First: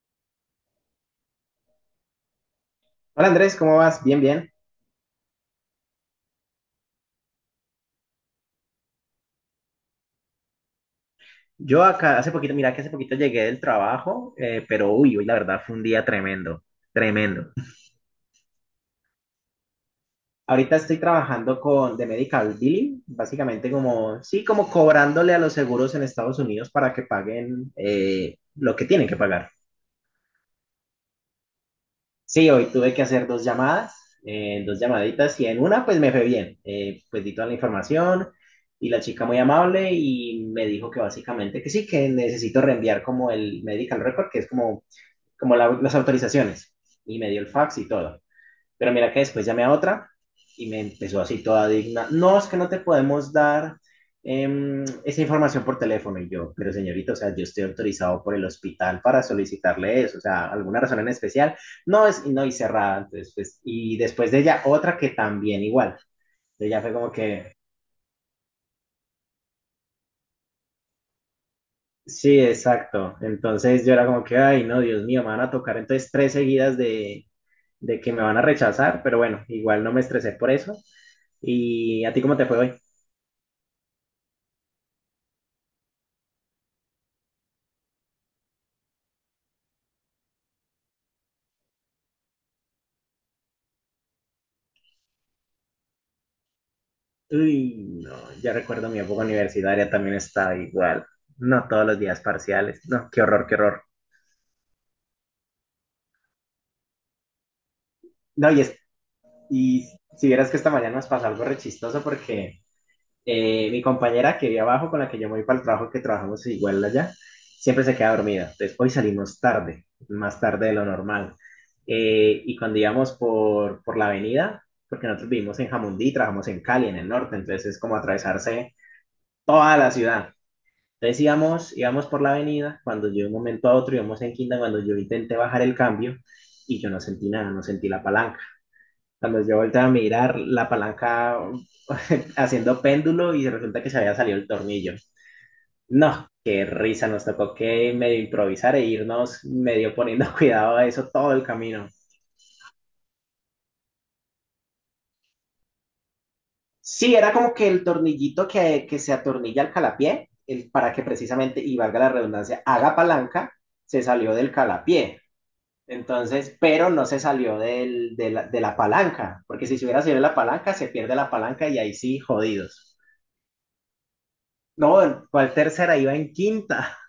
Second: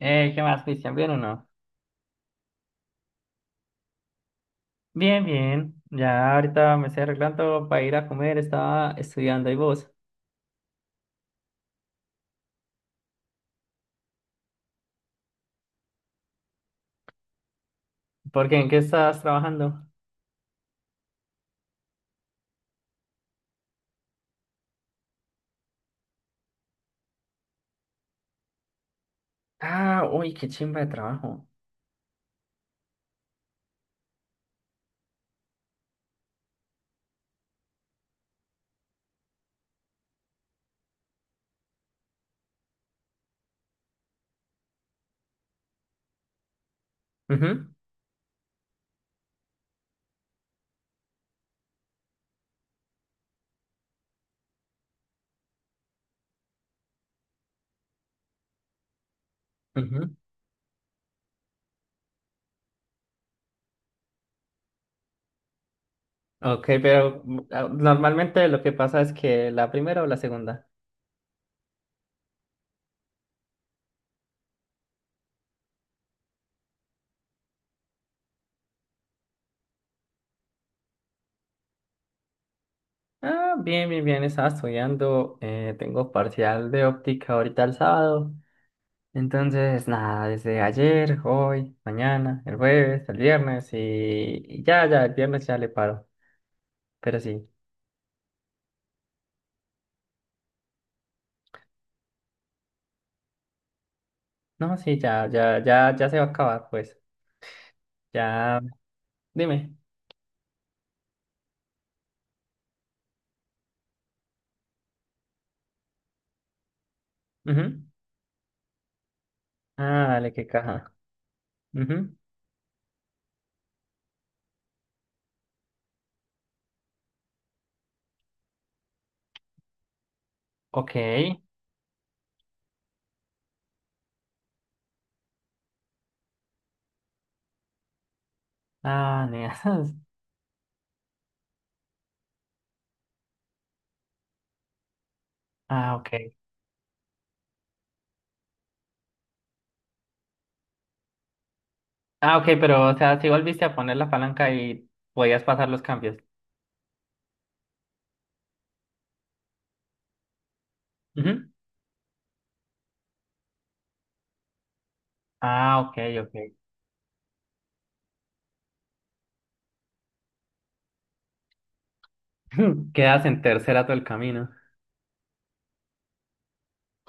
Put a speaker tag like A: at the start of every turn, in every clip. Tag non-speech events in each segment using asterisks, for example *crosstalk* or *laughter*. A: ¿Qué más, Cristian? ¿Bien o no?
B: Hola Andrés, ¿cómo vas? Bien, bien.
A: Bien, bien. Ya ahorita me estoy arreglando para ir a comer. Estaba estudiando. ¿Y vos?
B: Yo acá hace poquito, mira que hace poquito llegué del trabajo, pero uy, hoy la verdad fue un día tremendo, tremendo.
A: ¿Por qué? ¿En qué estás trabajando?
B: Ahorita estoy trabajando con de Medical Billing, básicamente como, sí, como cobrándole a los seguros en Estados Unidos para que paguen lo que tienen que pagar.
A: Ah, uy, qué chimba de trabajo.
B: Sí, hoy tuve que hacer dos llamadas, dos llamaditas y en una pues me fue bien. Pues di toda la información y la chica muy amable y me dijo que básicamente que sí, que necesito reenviar como el medical record, que es como las autorizaciones, y me dio el
A: Ujú,
B: fax y todo. Pero mira que después llamé a otra y me empezó así toda digna. No, es que no te podemos dar esa información por teléfono. Y yo, pero señorita, o sea, yo estoy autorizado por el hospital para solicitarle
A: ujú.
B: eso, o sea, alguna razón en especial. No, es, no, y cerrada. Entonces, pues, y después de ella, otra que también igual.
A: Ok,
B: Ella fue como
A: pero
B: que,
A: ah, normalmente lo que pasa es que la primera o la segunda.
B: sí, exacto. Entonces yo era como que, ay, no, Dios mío, me van a tocar entonces tres seguidas de que me van a rechazar, pero bueno, igual no me estresé por eso. ¿Y a ti cómo te fue hoy?
A: Ah, bien, bien, bien. Estaba estudiando. Tengo parcial de óptica ahorita el sábado. Entonces, nada, desde ayer, hoy, mañana, el jueves, el viernes y ya, ya, el viernes ya le paro. Pero sí.
B: Uy, no, ya recuerdo mi época universitaria, también estaba igual. No, todos los días parciales. No, qué horror, qué horror.
A: No, sí, ya, ya, ya, ya se va a acabar, pues.
B: No,
A: Ya,
B: y, es,
A: dime.
B: y si vieras que esta mañana nos pasó algo re chistoso porque mi compañera que vive abajo, con la que yo me voy para el trabajo, que trabajamos igual allá, siempre
A: Ujú.
B: se queda dormida. Entonces, hoy salimos tarde,
A: Ah, dale,
B: más
A: qué
B: tarde de lo
A: caja.
B: normal.
A: Ujú.
B: Y cuando íbamos por la avenida, porque nosotros vivimos en Jamundí, trabajamos en Cali, en el norte, entonces es como atravesarse toda la ciudad.
A: Ok.
B: Entonces íbamos por la avenida, cuando yo de un momento a otro íbamos en quinta, cuando yo intenté bajar el cambio y yo no sentí nada, no sentí la palanca.
A: Ah,
B: Cuando yo
A: neas.
B: volteé a
A: *laughs*
B: mirar la palanca *laughs* haciendo péndulo y resulta que se había salido el tornillo.
A: Ah, ok.
B: No, qué risa, nos tocó que medio improvisar e irnos medio poniendo *laughs* cuidado a eso todo el camino.
A: Ah, ok, pero, o sea, si volviste a poner la palanca y podías pasar los cambios.
B: Sí, era como que el tornillito que se atornilla al calapié, para que
A: Ujú.
B: precisamente, y valga la redundancia, haga palanca, se salió del calapié.
A: Ah, ok, ok.
B: Entonces, pero no se salió de de la palanca, porque si se hubiera salido de la palanca, se pierde la palanca y ahí sí,
A: *laughs*
B: jodidos.
A: Quedas en tercera todo el camino.
B: No, Walter tercera iba en quinta. *laughs*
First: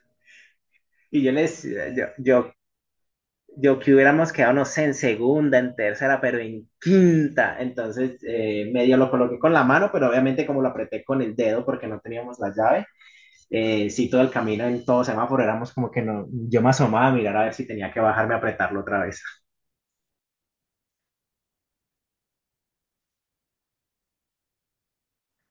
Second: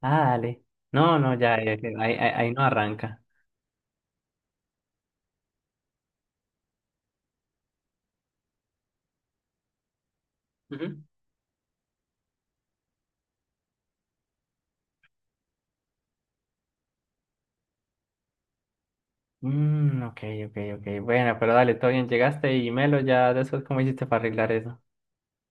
A: Ah, dale. No,
B: Y yo
A: no, ya,
B: les, yo,
A: ahí
B: yo,
A: no arranca.
B: yo que hubiéramos quedado, no sé, en segunda, en tercera, pero en quinta. Entonces, medio lo coloqué con la mano, pero obviamente como lo
A: Ujú.
B: apreté con el dedo porque no teníamos la llave, sí, todo el camino en todo semáforo éramos como que no, yo me asomaba a mirar a ver si tenía que bajarme a apretarlo otra vez.
A: Mm, ok, ok, ok. Bueno, pero dale, todo bien. Llegaste y Melo, ya después, ¿cómo hiciste para arreglar eso?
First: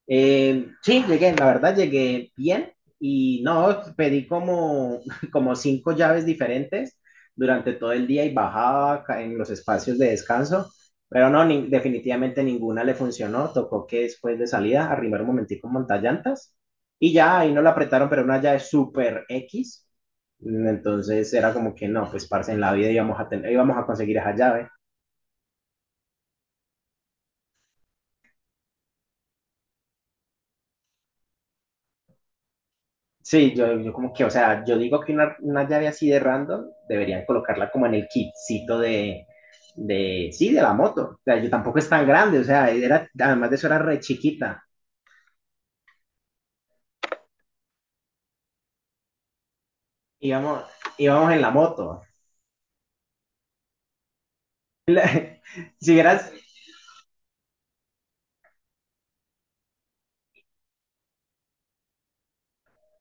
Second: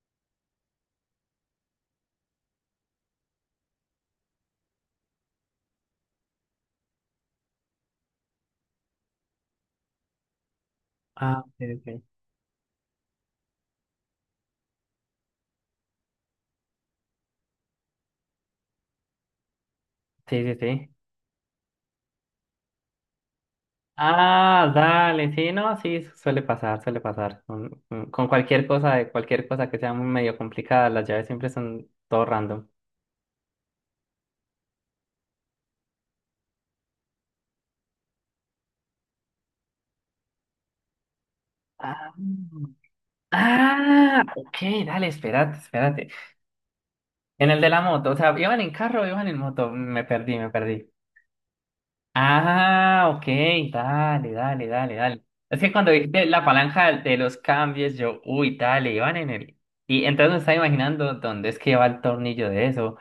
B: Sí, llegué, la verdad llegué bien y no, pedí como, *laughs* como 5 llaves diferentes durante todo el día y bajaba en los espacios de descanso, pero
A: Ah,
B: no,
A: ok, ok.
B: definitivamente ninguna le funcionó, tocó que después de salida arrimar un momentico un montallantas y ya ahí no la apretaron, pero una llave súper X,
A: Sí, sí,
B: mm,
A: sí.
B: entonces era como que no, pues parce, en la vida íbamos a tener, íbamos a conseguir esa llave.
A: Ah, dale, sí, no, sí, suele pasar, suele pasar. Con cualquier cosa, de cualquier cosa que sea muy medio complicada, las llaves siempre son todo random.
B: Sí, yo como que, o sea, yo digo que una llave así de random deberían colocarla como en el kitcito sí, de la moto. O sea, yo tampoco es tan
A: Ah,
B: grande, o sea, era, además de eso era re
A: ah, ok,
B: chiquita.
A: dale, espérate, espérate. En el de la moto, o sea, iban en carro, o iban en moto, me perdí, me
B: Íbamos,
A: perdí.
B: Íbamos en la moto.
A: Ah, ok, dale, dale, dale, dale. Es que
B: *laughs*
A: cuando
B: si
A: dijiste
B: hubieras,
A: la palanca de los cambios, yo, uy, dale, iban en el... Y entonces me estaba imaginando dónde es que va el tornillo de eso.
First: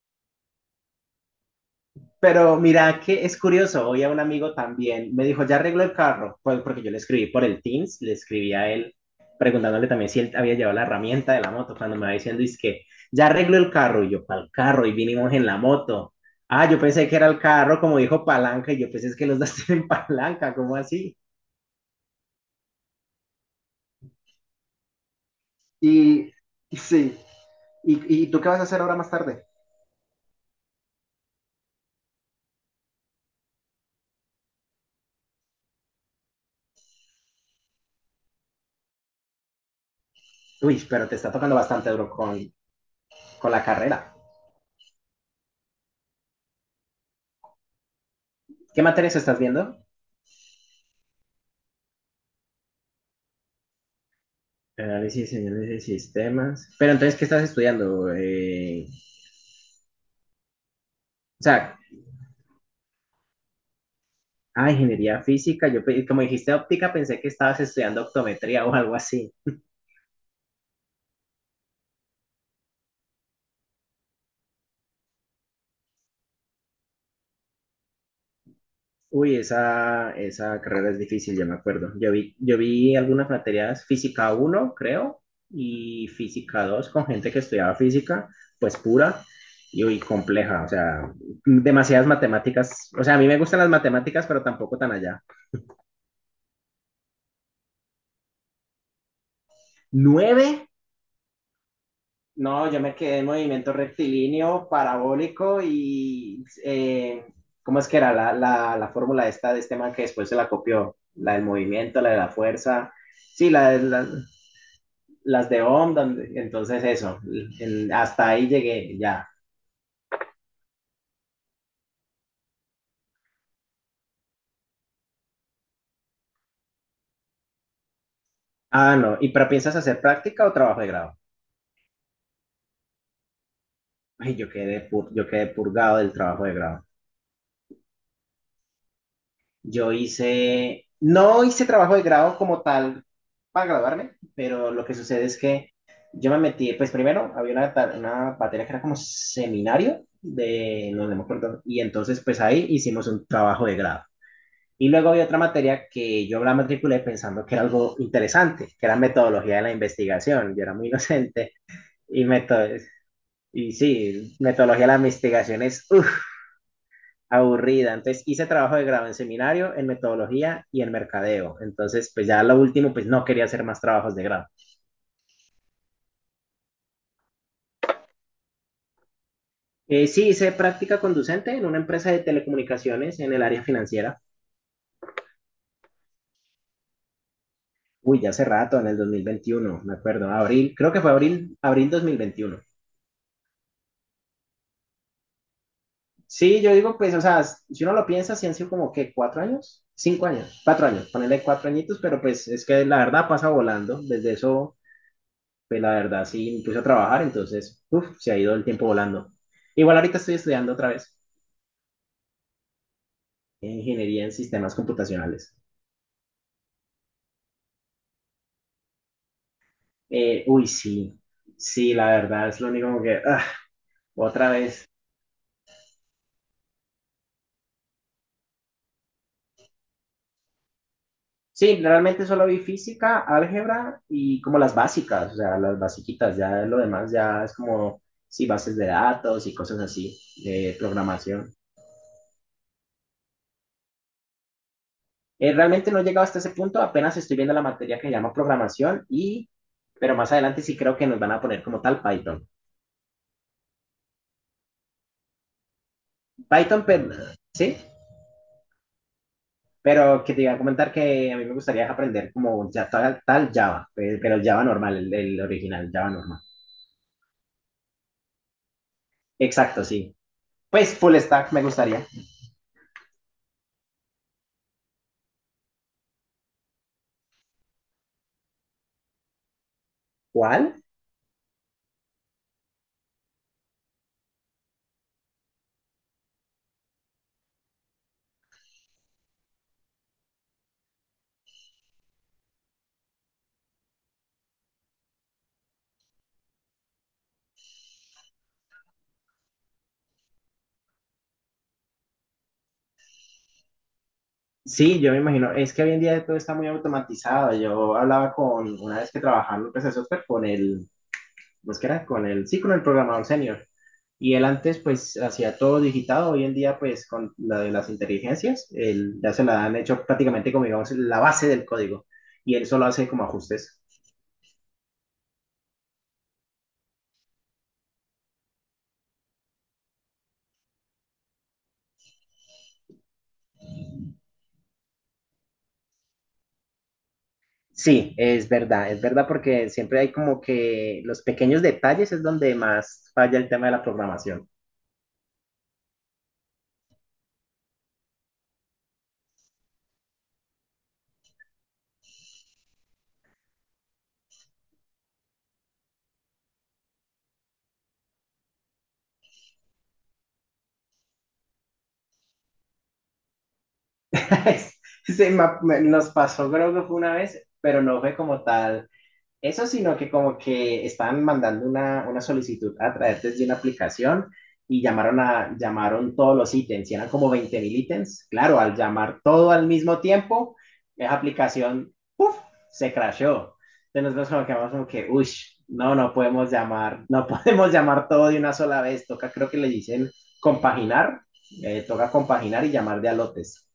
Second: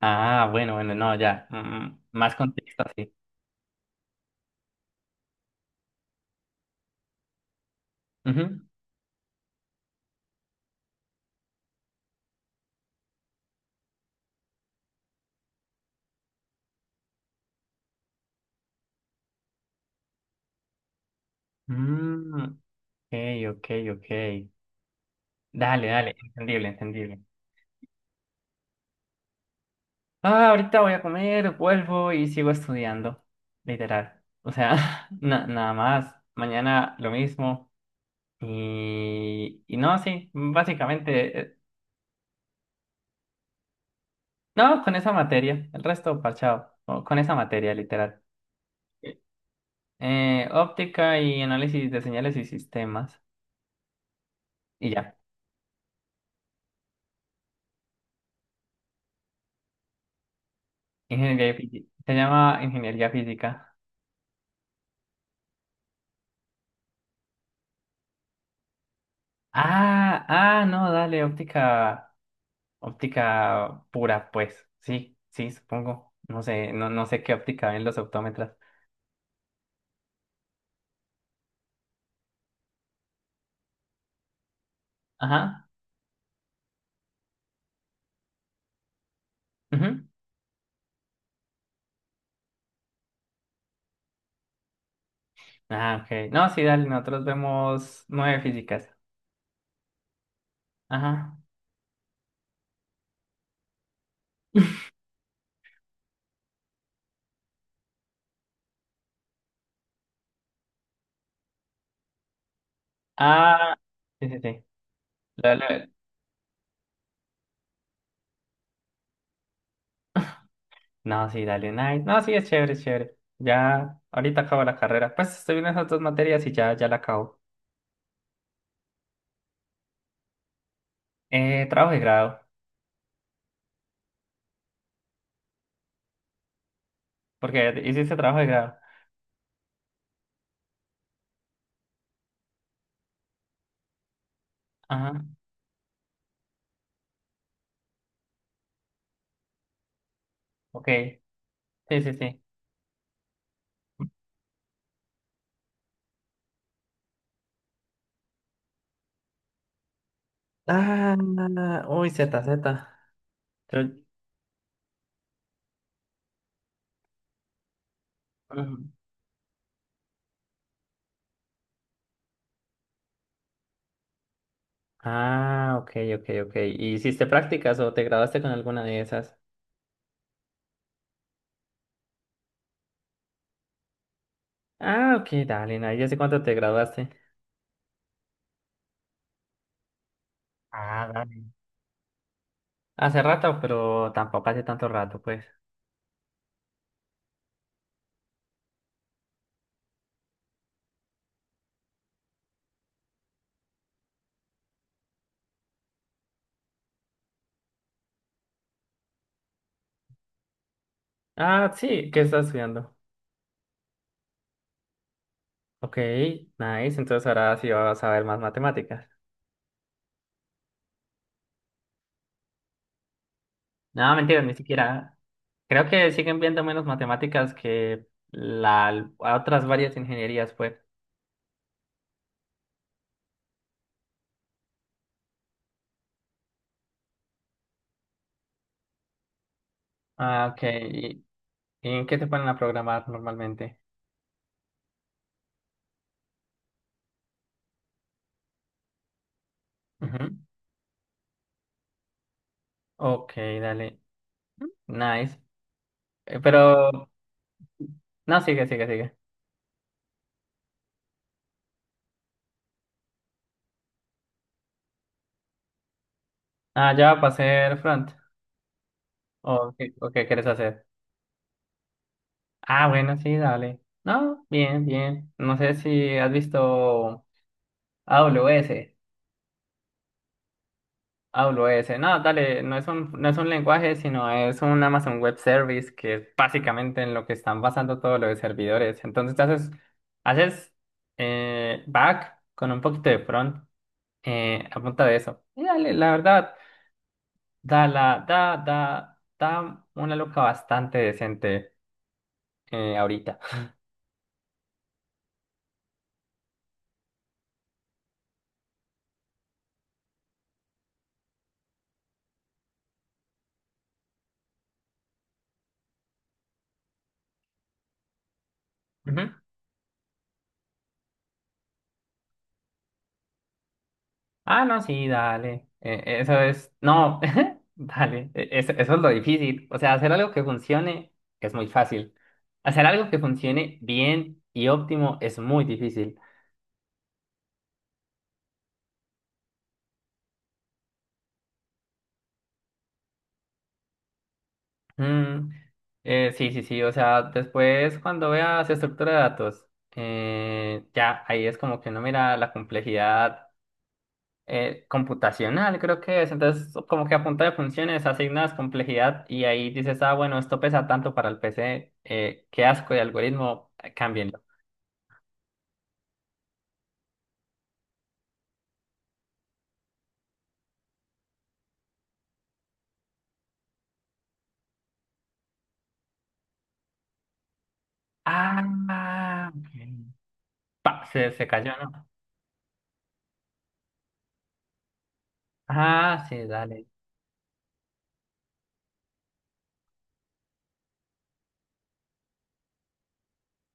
A: Ah, bueno, bueno, no, ya. Más
B: Pero
A: contexto
B: mira
A: así.
B: que es curioso, hoy a un amigo también me dijo, ya arregló el carro, pues porque yo le escribí por el Teams, le escribí
A: Ujú.
B: a él preguntándole también si él había llevado la herramienta de la moto, cuando me va diciendo, es que ya arregló el carro, y yo, ¿el carro? Y vinimos en la moto. Ah, yo pensé que era el carro, como dijo palanca, y yo pensé es que los dos tienen *laughs* palanca, ¿cómo así?
A: Mm, ok, ok, ok. Dale, dale,
B: Y
A: entendible,
B: y sí,
A: entendible.
B: ¿y tú qué vas a hacer ahora más tarde?
A: Ah, ahorita voy a comer, vuelvo y sigo estudiando. Literal. O sea, *laughs* nada más. Mañana lo mismo. Y no, sí,
B: Uy, pero te está
A: básicamente.
B: tocando bastante duro con la carrera.
A: No, Con esa materia. El resto, parchado. O con esa materia, literal.
B: ¿Qué materias estás viendo?
A: Óptica y análisis de señales y sistemas. Y ya.
B: Análisis y señales de sistemas. Pero entonces, ¿qué estás estudiando? O
A: Ingeniería
B: sea,
A: física. Se llama ingeniería física.
B: ah, ingeniería física. Yo, como dijiste óptica, pensé que estabas estudiando optometría o algo así.
A: Ah, ah, no, dale, óptica, óptica pura, pues. Sí, sí, supongo. No sé, no, no sé qué óptica ven los optómetras.
B: Uy, esa carrera es difícil, ya me acuerdo. Yo vi algunas materias, física uno, creo,
A: Ajá.
B: y física 2 con gente que estudiaba física, pues pura y
A: Ujú.
B: uy, compleja. O sea, demasiadas matemáticas. O sea, a mí me gustan las matemáticas, pero tampoco tan allá.
A: Ah, ok. No, sí, dale, nosotros vemos nueve físicas.
B: 9.
A: Ajá.
B: No, yo me quedé en movimiento rectilíneo,
A: *laughs*
B: parabólico y ¿cómo es que era la fórmula esta de este man que después se la copió? La del movimiento, la de la fuerza, sí,
A: Ah, sí, sí, sí.
B: las
A: La-
B: de
A: la-
B: Ohm, entonces eso, hasta ahí llegué ya.
A: No, sí, dale, nice. No, sí, es chévere, es chévere. Ya, ahorita acabo la carrera. Pues estoy viendo esas dos materias y ya, ya la acabo.
B: Ah, no, ¿y pero piensas hacer práctica o trabajo de grado?
A: Trabajo de grado,
B: Ay, yo quedé purgado del trabajo de grado.
A: porque hiciste trabajo de grado.
B: Yo hice, no hice trabajo de grado como tal para graduarme, pero lo que
A: Ajá.
B: sucede es que yo me metí, pues primero había una materia que era como seminario
A: Ok,
B: de, no, no me acuerdo, y
A: sí, sí,
B: entonces
A: sí.
B: pues ahí hicimos un trabajo de grado. Y luego había otra materia que yo la matriculé pensando que era algo interesante, que era metodología de la investigación. Yo era muy *laughs*
A: Ah,
B: inocente
A: uy,
B: y
A: Z,
B: meto-
A: Z.
B: y
A: Pero-
B: sí, metodología de la investigación es, uff, aburrida. Entonces hice
A: Ujú.
B: trabajo de grado en seminario, en metodología y en mercadeo. Entonces, pues ya lo último, pues no quería hacer más trabajos de grado.
A: Ah, ok, ok, ok. ¿Y hiciste prácticas o te graduaste con alguna de esas?
B: Sí, hice práctica conducente en una empresa de telecomunicaciones en el área financiera.
A: Ah, ok, dale, na, ya sé cuánto te graduaste.
B: Uy, ya hace rato, en el 2021, me acuerdo, abril, creo que
A: Ah,
B: fue
A: dale.
B: abril 2021.
A: Hace rato, pero tampoco hace tanto rato, pues.
B: Sí, yo digo, pues, o sea, si uno lo piensa, si han sido como ¿qué? Cinco años, cuatro años, ponerle cuatro añitos, pero pues es que la verdad pasa volando. Desde eso pues la verdad sí me puse a trabajar, entonces uf, se ha ido el tiempo volando. Igual ahorita estoy estudiando otra vez
A: Ah, sí, ¿qué estás estudiando?
B: ingeniería en sistemas computacionales.
A: Ok, nice, entonces ahora sí vas a ver más matemáticas.
B: Sí, sí, la verdad es lo único como que ah,
A: No, mentira,
B: otra
A: ni
B: vez.
A: siquiera. Creo que siguen viendo menos matemáticas que otras varias ingenierías, pues.
B: Sí, realmente solo vi física, álgebra y como las básicas, o sea, las basiquitas, ya lo demás ya es como, sí, bases de datos y cosas así,
A: Ah, ok.
B: de
A: ¿Y
B: programación.
A: en qué te ponen a programar normalmente?
B: Realmente no he llegado hasta ese punto, apenas estoy viendo la materia que se llama programación, pero más
A: Ujú.
B: adelante sí creo que nos van a poner como tal Python.
A: Ok, dale. Nice.
B: Python, pero,
A: Pero,
B: sí,
A: no, sigue, sigue, sigue.
B: pero que te iba a comentar que a mí me gustaría aprender como ya tal Java, pero el Java normal, el original, Java normal.
A: Ah, ya va a hacer front.
B: Exacto,
A: O
B: sí.
A: qué quieres hacer?
B: Pues full stack me gustaría.
A: Ah, bueno, sí, dale. No, bien, bien. No sé si has visto AWS.
B: ¿Cuál?
A: AWS. No, dale, no es un, lenguaje, sino es un Amazon Web Service, que es básicamente en lo que están basando todos los servidores. Entonces, haces back con un poquito de front. A punta de eso. Y dale, la verdad, da, la, da, da, da una loca bastante decente ahorita.
B: Sí, yo me imagino, es que hoy en día todo está muy automatizado. Yo hablaba con, una vez que trabajaba en una empresa de software, pues que era con el, sí, con el programador senior. Y él antes pues hacía todo digitado, hoy en día pues con la de las inteligencias, él, ya
A: Ujú.
B: se la han hecho prácticamente como digamos la base del código y él solo hace como ajustes.
A: Ah, no, sí, dale. Eso es, no, *laughs* dale, eso es lo difícil. O sea, hacer algo que funcione es muy fácil. Hacer algo que funcione bien y óptimo es muy difícil.
B: Sí, es verdad porque siempre hay como que los pequeños detalles es donde más falla el tema de la programación.
A: Mm, sí, sí, sí, o sea, después cuando veas estructura de datos, ya ahí es como que no mira la complejidad computacional, creo que es. Entonces, como que a punta de funciones asignas complejidad y ahí dices, ah, bueno, esto pesa tanto para el PC, qué asco de algoritmo, cámbienlo.
B: *laughs* Nos pasó creo que fue una vez, pero no fue como tal eso, sino que como que estaban mandando una solicitud a través de una aplicación y llamaron todos los ítems, y eran como 20.000 ítems. Claro, al llamar
A: Ah,
B: todo al
A: ok.
B: mismo tiempo,
A: Pa,
B: esa
A: se cayó,
B: aplicación,
A: ¿no?
B: ¡puf! Se crashó. Entonces nosotros como que vamos como que, uy, no, no
A: Ah, sí,
B: podemos
A: dale.
B: llamar, no *laughs* podemos llamar todo de una sola vez, toca, creo que le dicen compaginar, toca compaginar y llamar de a lotes.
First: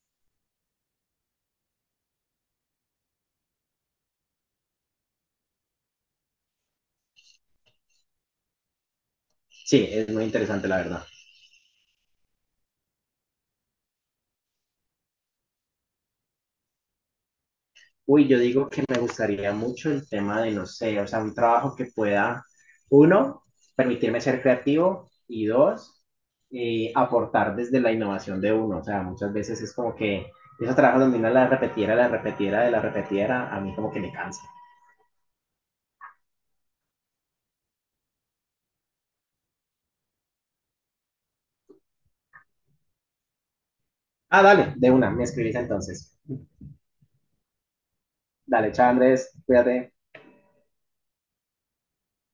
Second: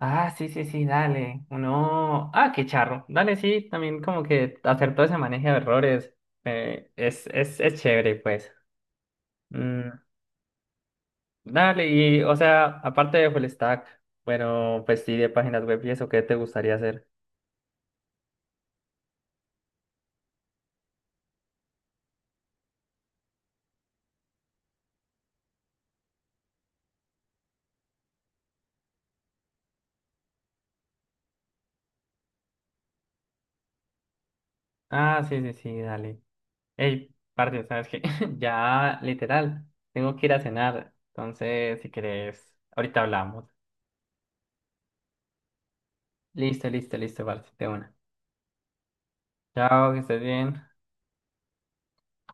A: Ah, sí, sí, sí, dale. Uno, ah, qué charro. Dale, sí, también como que hacer todo ese manejo de errores es chévere, pues.
B: Sí,
A: Mm.
B: es muy interesante la verdad.
A: Dale, y o sea, aparte de full stack, bueno, pues sí, de páginas web y eso, ¿qué te gustaría hacer?
B: Uy, yo digo que me gustaría mucho el tema de, no sé, o sea, un trabajo que pueda, uno, permitirme ser creativo y dos, aportar desde la innovación de uno. O sea, muchas veces es como que esos trabajos donde uno la repetiera, la repetiera, la repetiera, a mí como que me cansa.
A: Ah, sí, sí, sí, dale. Ey, parce, ¿sabes qué? *laughs* Ya, literal, tengo que ir a cenar. Entonces, si querés, ahorita hablamos.
B: Ah, dale, de una, me escribís entonces.
A: Listo, listo, listo, parce, de una.
B: Dale, chao Andrés,
A: Chao,
B: cuídate.
A: que estés bien.